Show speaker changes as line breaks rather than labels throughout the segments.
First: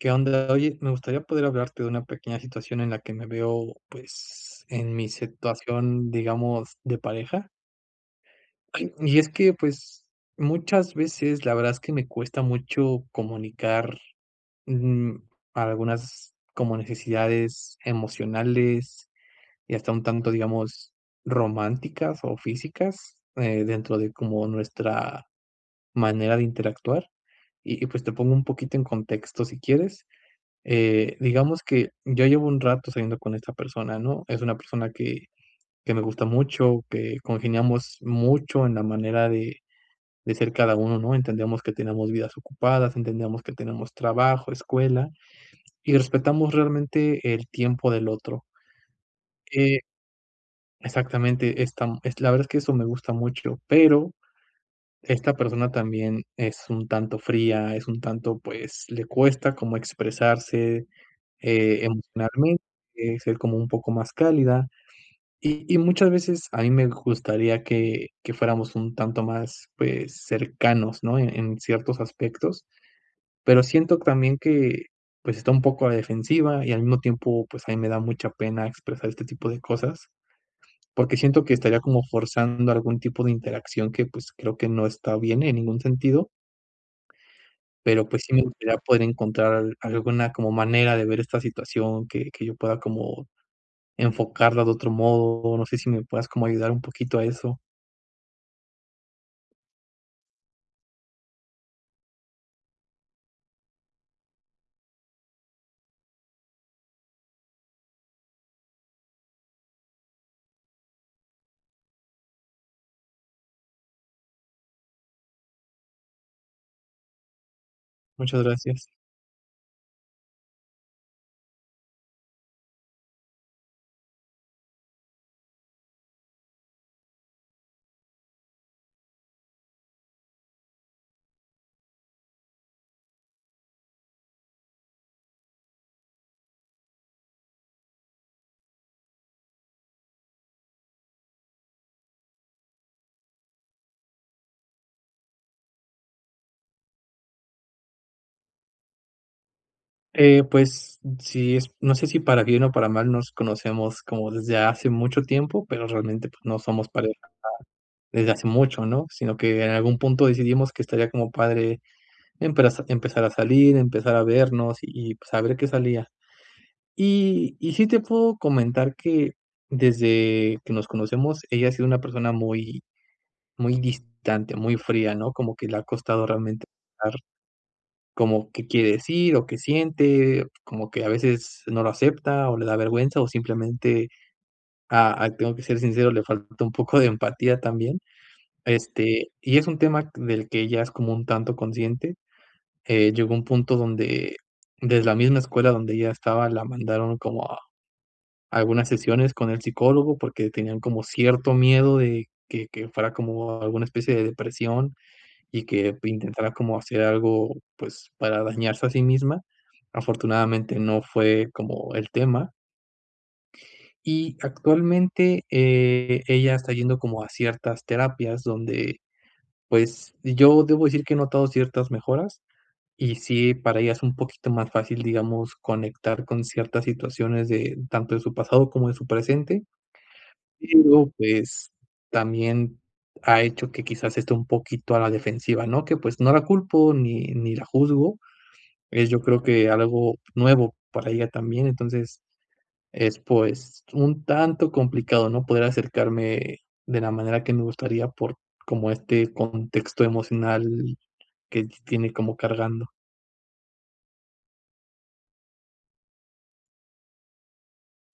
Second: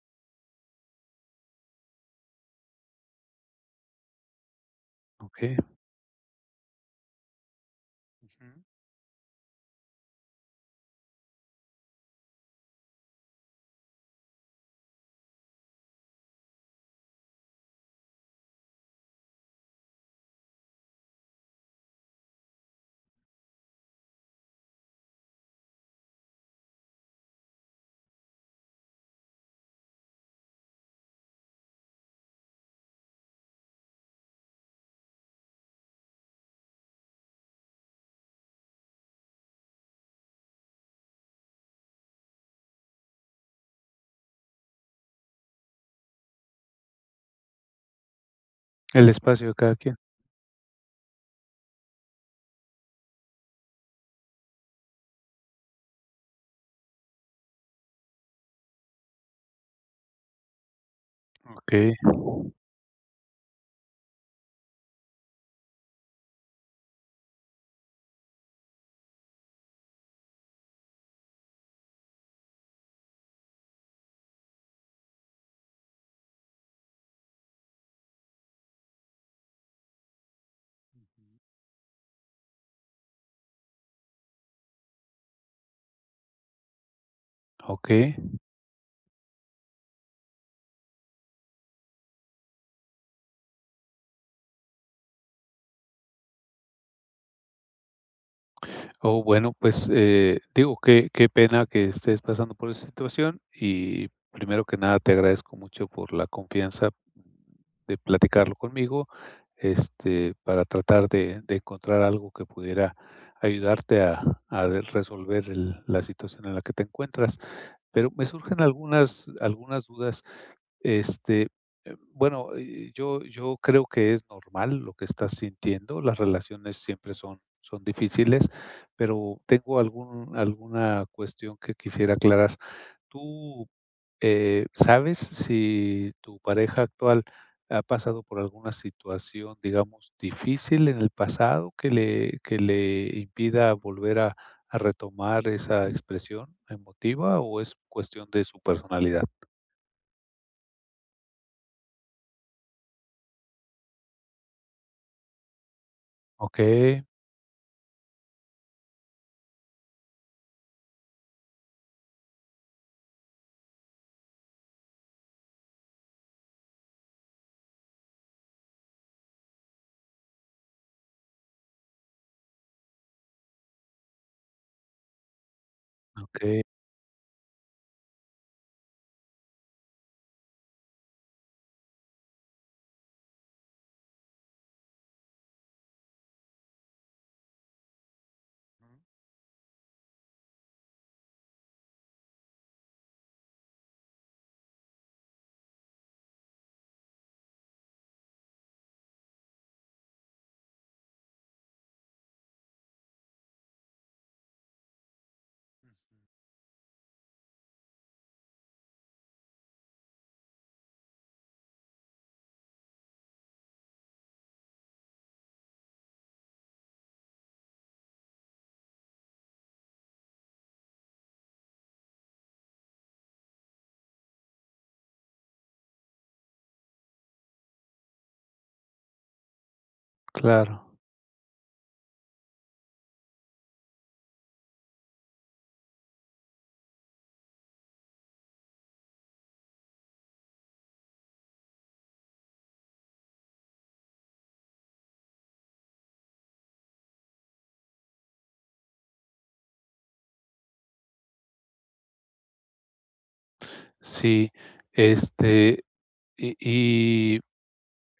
¿Qué onda?, oye, me gustaría poder hablarte de una pequeña situación en la que me veo pues, en mi
Okey
situación, digamos, de pareja.
Ujú.
Y es que pues, muchas veces, la verdad, es que me cuesta mucho comunicar, mm, algunas, como necesidades emocionales, y hasta un tanto, digamos, románticas o físicas, eh, dentro de como nuestra manera de interactuar, y y pues te pongo un poquito en contexto si quieres, eh, digamos que ya llevo un rato saliendo con esta persona, ¿no?, es una persona que que me gusta mucho, que congeniamos mucho en la manera de de ser cada uno, ¿no?, entendíamos que teníamos vidas ocupadas, entendíamos que tenemos trabajo, escuela, y respetamos realmente el tiempo del otro.
El espacio de cada
Eh
quién.
exactamente, esta la verdad es que eso me gusta mucho, pero, esta persona también es un tanto fría, es un tanto pues, le cuesta como expresarse, eh,
Okey.
[unintelligible] ser como un poco más cálida, y y muchas veces a mí me gustaría que que fuéramos un tanto más, pues cercanos, ¿no?, en ciertos aspectos, pero siento también que, pues, está un poco a la defensiva, y al mismo tiempo, pues a mí me da mucha pena expresar este tipo de cosas, porque siento que estaría como forzando algún tipo de interacción que, pues, creo que no está bien en ningún sentido. Pero
Okey.
pues sí me gustaría poder encontrar al alguna como manera de ver esta situación que que yo pueda como enfocarla de otro modo, no sé si me puedas como ayudar un poquito a eso.
Oh, bueno, pues, eh, digo que qué pena que estés pasando por esta situación, y primero que nada, te agradezco mucho por la confianza de platicarlo conmigo, este, para tratar de de encontrar algo que pudiera ayudarte a a resolver el la situación en la que te encuentras. Pero me
Muchas
surgen
gracias.
algunas algunas dudas. Este, eh, bueno, eh, yo yo creo que es normal lo que estás sintiendo, las relaciones siempre son son difíciles, pero tengo algún alguna cuestión que quisiera aclarar. Tú, eh, ¿sabes si tu pareja actual ha pasado por alguna situación, digamos difícil en el pasado que le que le impida volver a a retomar esa expresión emotiva, o es cuestión de su personalidad?
Eh, pues sí, es no sé es si para bien o para mal nos conocemos como desde hace mucho tiempo, pero realmente pues no somos
Okey.
pareja ya desde hace mucho, ¿no? Sino que en algún punto decidimos que estaría como padre empre empezar a salir, empezar a vernos, y pues a ver que salía. Y, y sí te puedo comentar que desde que nos conocemos, ella ha sido una persona muy, muy distante, muy fría, ¿no? Como que le ha costado
Okey.
realmente [unintelligible] como qué quiere decir, o qué siente, como que a veces no lo acepta, o le da vergüenza, o simplemente, ah, aquí tengo que ser sincero, le falta un poco de empatía también. Este, y es un tema del que ella es como un tanto consciente, eh, llegó un punto donde de la misma escuela donde ella estaba, la mandaron como a algunas sesiones con el psicólogo porque tenían como cierto miedo de que que fuera como alguna especie de depresión, y que intentara como hacer algo, pues para dañarse a sí misma. Afortunadamente no fue como el tema y actualmente, eh, ella está yendo como a ciertas terapias donde, pues yo debo decir que he notado ciertas mejoras, y sí, para ella es un poquito más fácil, digamos, conectar con ciertas situaciones de tanto de su pasado, como de su presente.
Claro.
Pero, pues también ha hecho que quizás esté un poquito a la defensiva, ¿no? Que, pues no la culpo, ni ni la juzgo. Eh, yo creo que algo nuevo para ella también, entonces es pues un tanto complicado, ¿no? Poder acercarme de la manera que me gustaría, por como este contexto emocional que tiene como cargando.
Sí, este, y y,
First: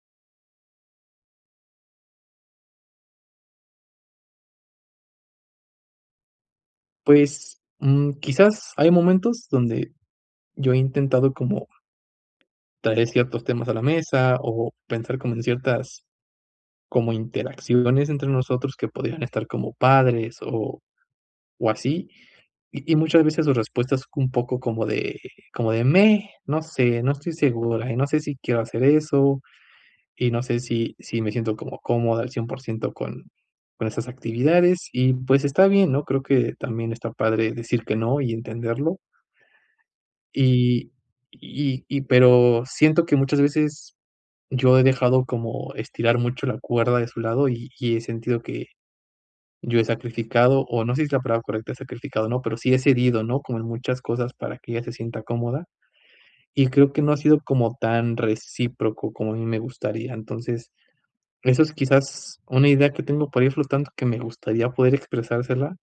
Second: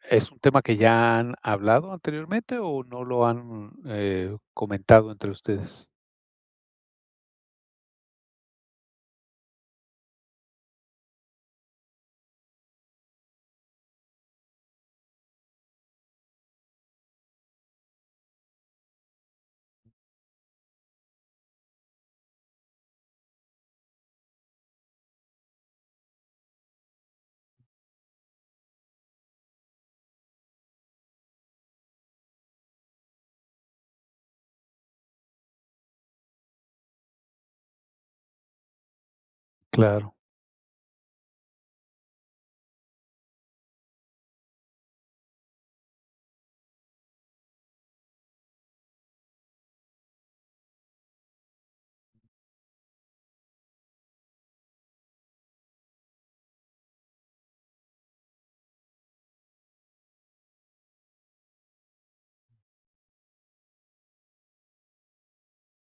¿es un tema que ya han hablado anteriormente, o no lo han, eh, comentado entre ustedes?
Pues mm, quizás hay momentos donde, yo he intentado como, traer ciertos temas a la mesa, o pensar como en ciertas como interacciones entre nosotros que podrían estar como padres, o, o así, y y muchas veces su respuesta es un poco como de como de: "Meh, no sé, no estoy segura, y no sé si quiero hacer eso, y no sé si si me siento como cómoda al cien por ciento con con esas actividades". Y pues está bien, ¿no? Creo que también está padre decir que no, y entenderlo.
Claro.
Y y y pero, siento que muchas veces, yo he dejado como estirar mucho la cuerda de su lado, y y he sentido que yo he sacrificado, o no sé si es la palabra correcta es sacrificado o no, pero sí he cedido, ¿no? Como en muchas cosas para que ella se sienta cómoda. Y creo que no ha sido como tan recíproco como a mí me gustaría, entonces, eso es quizás una idea que tengo, por ahí flotando que me gustaría poder expresársela,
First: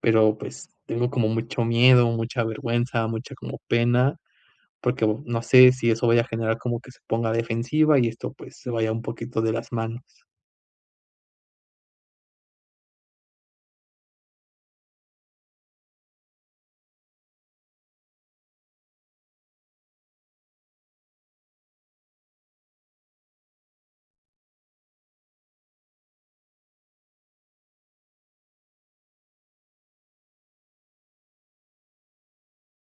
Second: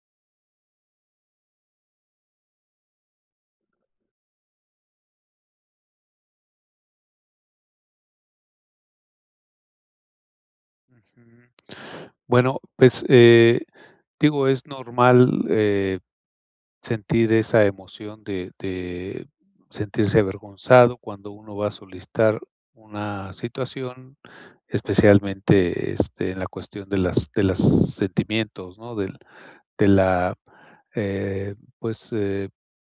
pero pues tengo como mucho miedo, mucha vergüenza, mucha como pena, porque bo no sé si eso vaya a generar como que se ponga defensiva, y esto pues se vaya un poquito de las manos.
Ujú. Bueno, pues, eh, digo, es normal, eh, sentir esa emoción de de sentirse avergonzado cuando uno va a solicitar una situación, especialmente, este, en la cuestión de las de las sentimientos, ¿no? Del de la, eh, pues, eh,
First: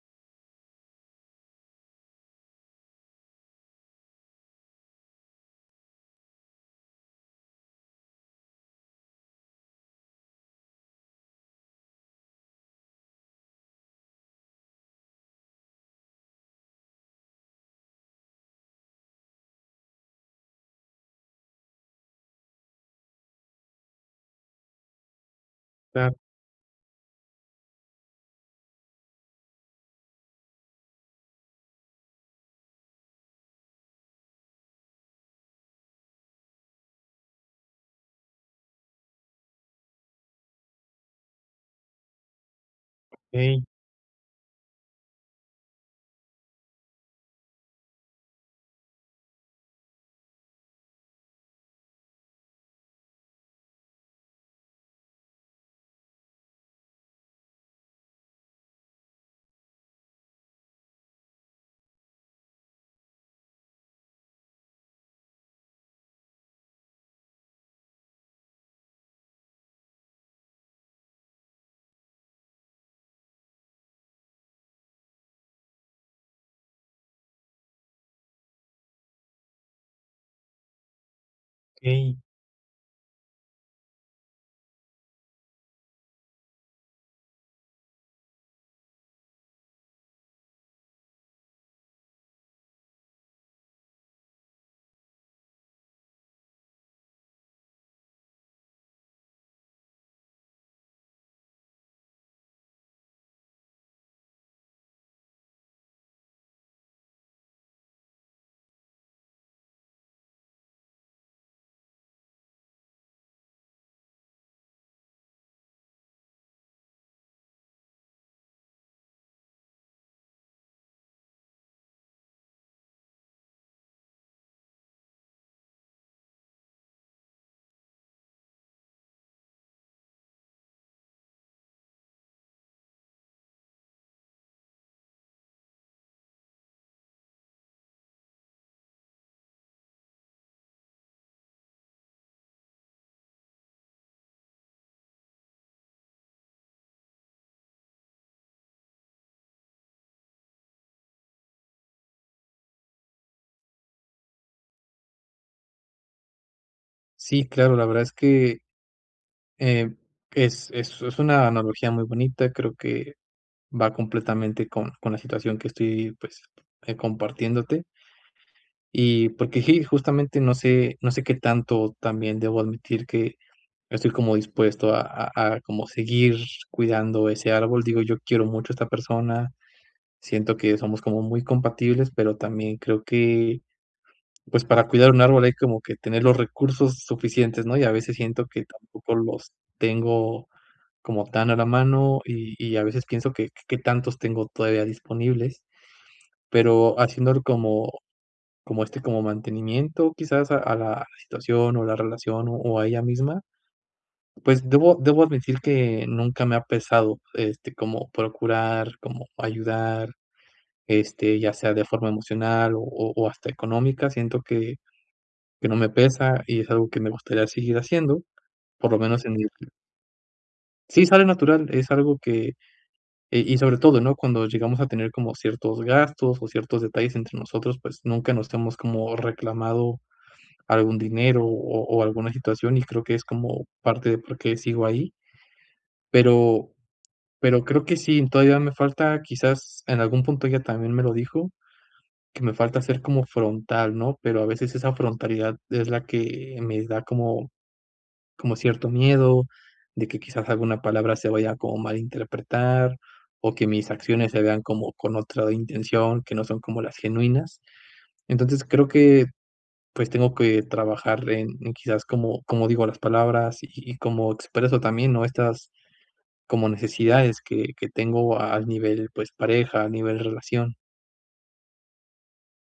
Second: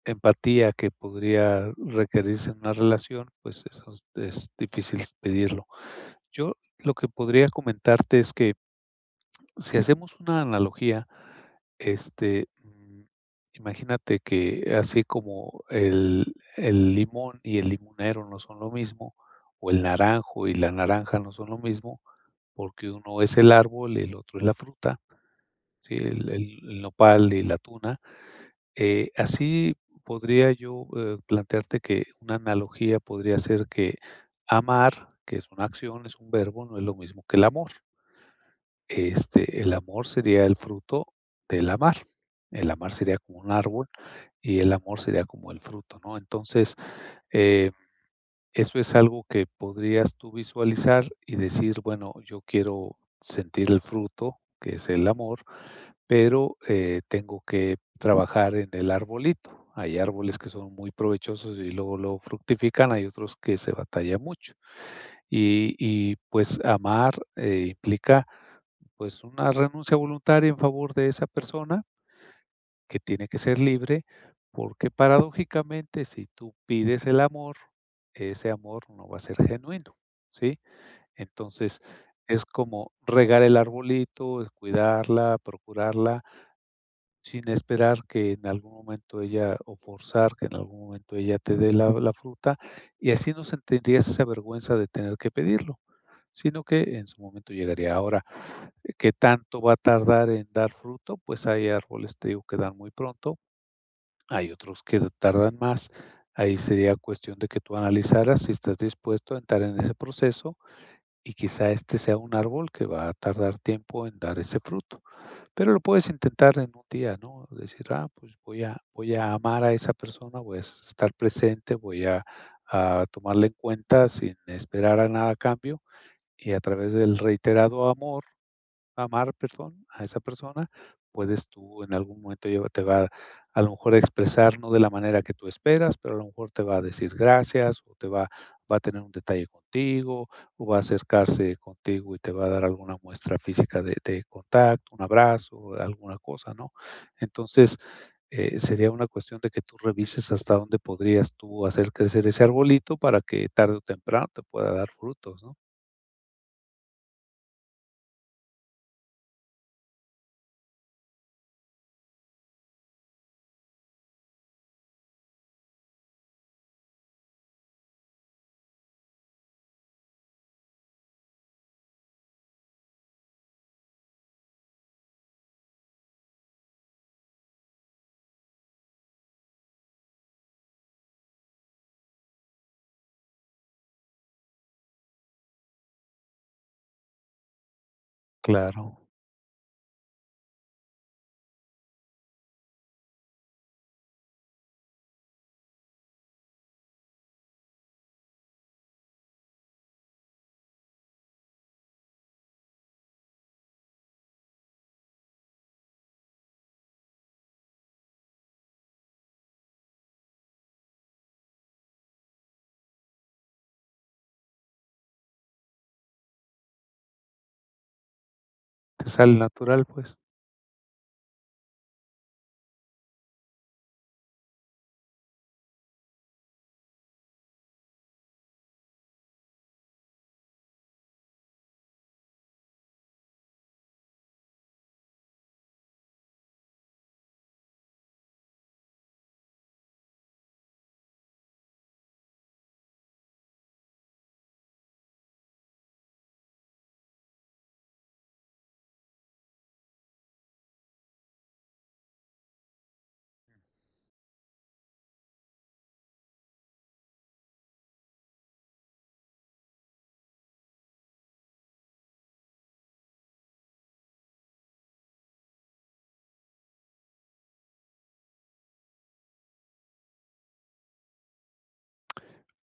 empatía que podría requerirse en una relación. Pues eso es difícil pedirlo. Yo lo que podría comentarte es que si hacemos una analogía, este, mm, imagínate que así como el el limón y el limonero no son lo mismo, o el naranjo y la naranja no son lo mismo, porque uno es el árbol y el otro es la fruta. Sí,
Claro.
el el el nopal y la tuna, eh, así podría yo, eh, plantearte que una analogía podría ser que amar, que es una acción, es un verbo. No es lo mismo que el amor. Este, el amor sería el fruto del amar. El amar sería como un
Okey.
árbol, y el amor sería como el fruto, ¿no? Entonces, eh, eso es algo que podrías tú visualizar y decir: "Bueno, yo quiero sentir el fruto que es el amor, pero, eh, tengo que trabajar en el arbolito". Hay árboles que son muy provechosos y luego lo fructifican. Hay otros que se batallan mucho, y y pues amar, eh, implica, pues, una renuncia voluntaria en favor de esa persona que tiene que ser libre porque, paradójicamente, si tú pides el amor, ese amor no va a ser genuino, ¿sí? Entonces
Okey.
es como regar el arbolito, cuidarla, procurarla sin esperar que en algún momento ella o forzar que en algún momento ella te dé la la fruta, y así no sentirías esa vergüenza de tener que pedirlo, sino que en su momento llegaría, ahora, ¿que tanto va a tardar en dar fruto? Pues hay árboles, te digo que dan muy pronto. Hay otros que tardan más. Ahí sería cuestión de que tú analizaras si estás dispuesto a entrar en ese proceso, y quizá este sea un árbol que va a tardar tiempo en dar ese fruto. Pero lo puedes intentar en un día, ¿no?, decir: "Ah, pues voy a voy a amar a esa persona, voy a estar presente, voy a a tomarla en cuenta sin esperar a nada a cambio" y a través del reiterado amor amar, perdón, a esa persona, puedes tú, en algún momento ella te va a lo mejor a expresar, no de la manera que tú esperas, pero a lo mejor te va a decir gracias, o te va va a tener un detalle contigo, o va a acercarse contigo y te va a dar alguna muestra física de de contacto. Un abrazo o alguna cosa, ¿no? Entonces, eh, sería una cuestión de que tú revises hasta dónde podrías tú hacer crecer ese arbolito para que tarde o temprano te pueda dar frutos, ¿no?
Sí, claro. La verdad es que, eh, es es es una analogía muy bonita. Creo que va completamente con con la situación que estoy, pues, eh, compartiéndote. Y porque sí, justamente no sé no sé qué tanto también debo admitir que estoy como dispuesto a a a como seguir cuidando ese árbol. Digo, yo quiero mucho a esta persona. Siento que somos como muy compatibles, pero también creo que, pues para cuidar un árbol hay como que tener los recursos suficientes, ¿no?, y a veces siento que
Claro.
tampoco los tengo como tan a la mano, y y a veces pienso que qué tantos tengo todavía disponibles. Pero haciéndolo como como, este, como mantenimiento, quizás a a la situación, o la relación, o o a ella misma. Pues debo debo admitir que nunca me ha pesado, este, como procurar, como ayudar, este, ya sea de forma emocional, o o hasta económica. Siento que que no me pesa, y es algo que me gustaría seguir haciendo por lo
Te
menos en
sale
mi
natural, pues.
Sí sale natural, es algo que y y sobre todo, ¿no?, cuando llegamos a tener como ciertos gastos o ciertos detalles entre nosotros, pues nunca nos hemos como reclamado algún dinero, o o alguna situación y creo que es como parte de por qué sigo ahí. Pero, pero creo que sí, eh, todavía me falta, quizás en algún punto ella también me lo dijo, que me falta ser como frontal, ¿no? Pero a veces esa frontalidad es la que me da como como cierto miedo, de que quizás alguna palabra se vaya como a malinterpretar, o que mis acciones se vean como con otra intención que no son como las genuinas, entonces creo que pues, tengo que trabajar en en quizás como como digo las palabras, y y cómo expreso también, ¿no?, estas como necesidades que que tengo al nivel, pues, pareja, a nivel relación.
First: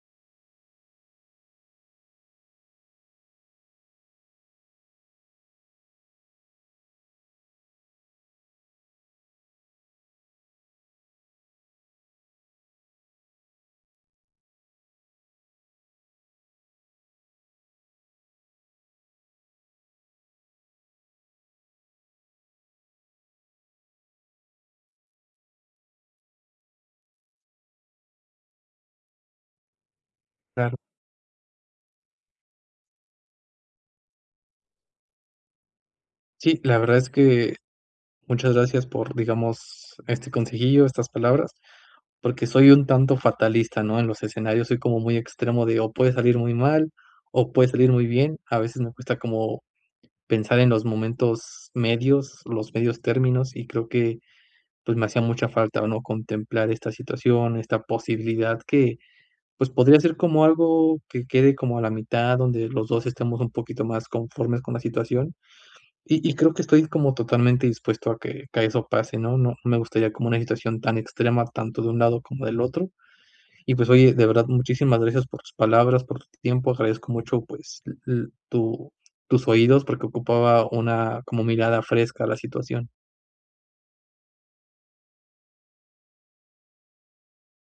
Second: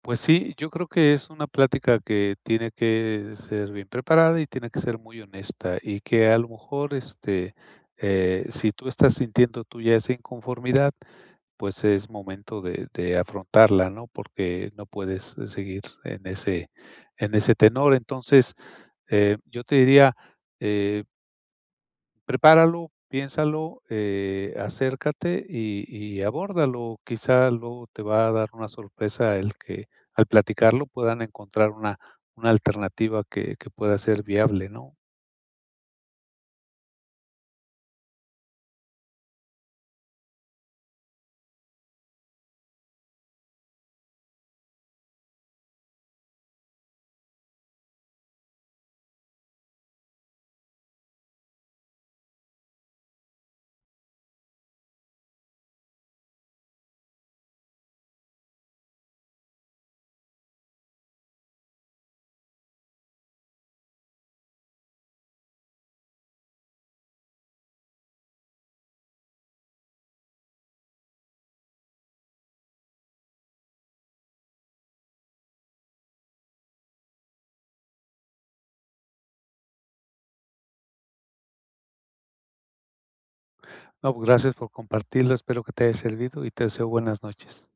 Pues sí, yo creo que es una plática que tiene que ser bien preparada, y tiene que ser muy honesta, y que a lo mejor, este, eh, si tú estás sintiendo tú ya esa inconformidad, pues, es momento de de afrontarla, ¿no? Porque no puedes, eh, seguir en ese en ese tenor, entonces, eh, yo te diría, eh Prepáralo, piénsalo, eh, acércate, y y abórdalo. Quizá luego te va a dar una sorpresa el que al
Claro.
platicarlo puedan encontrar una una alternativa que que pueda ser viable, ¿no?
Sí, la verdad es que muchas gracias por, digamos este consejillo, estas palabras, porque soy un tanto fatalista, ¿no?, en los escenarios soy como muy extremo, de, o puede salir muy mal o puede salir muy bien. A veces me cuesta como pensar en los momentos medios, los medios términos, y creo que pues me hacía mucha falta, o no, contemplar esta situación, esta posibilidad que, pues podría ser como algo que quede como a la mitad, donde los dos estemos un poquito más conformes con la situación. Y y creo que estoy como totalmente dispuesto a que que eso pase, ¿no?, no no me gustaría como una situación tan extrema tanto de un lado como del otro y pues oye, de verdad, muchísimas gracias por tus palabras, por tu tiempo. Agradezco mucho, pues l l tu tus oídos porque ocupaba una como mirada fresca a la situación.
No, pues gracias por compartirlo, espero que te haya servido, y te deseo buenas noches.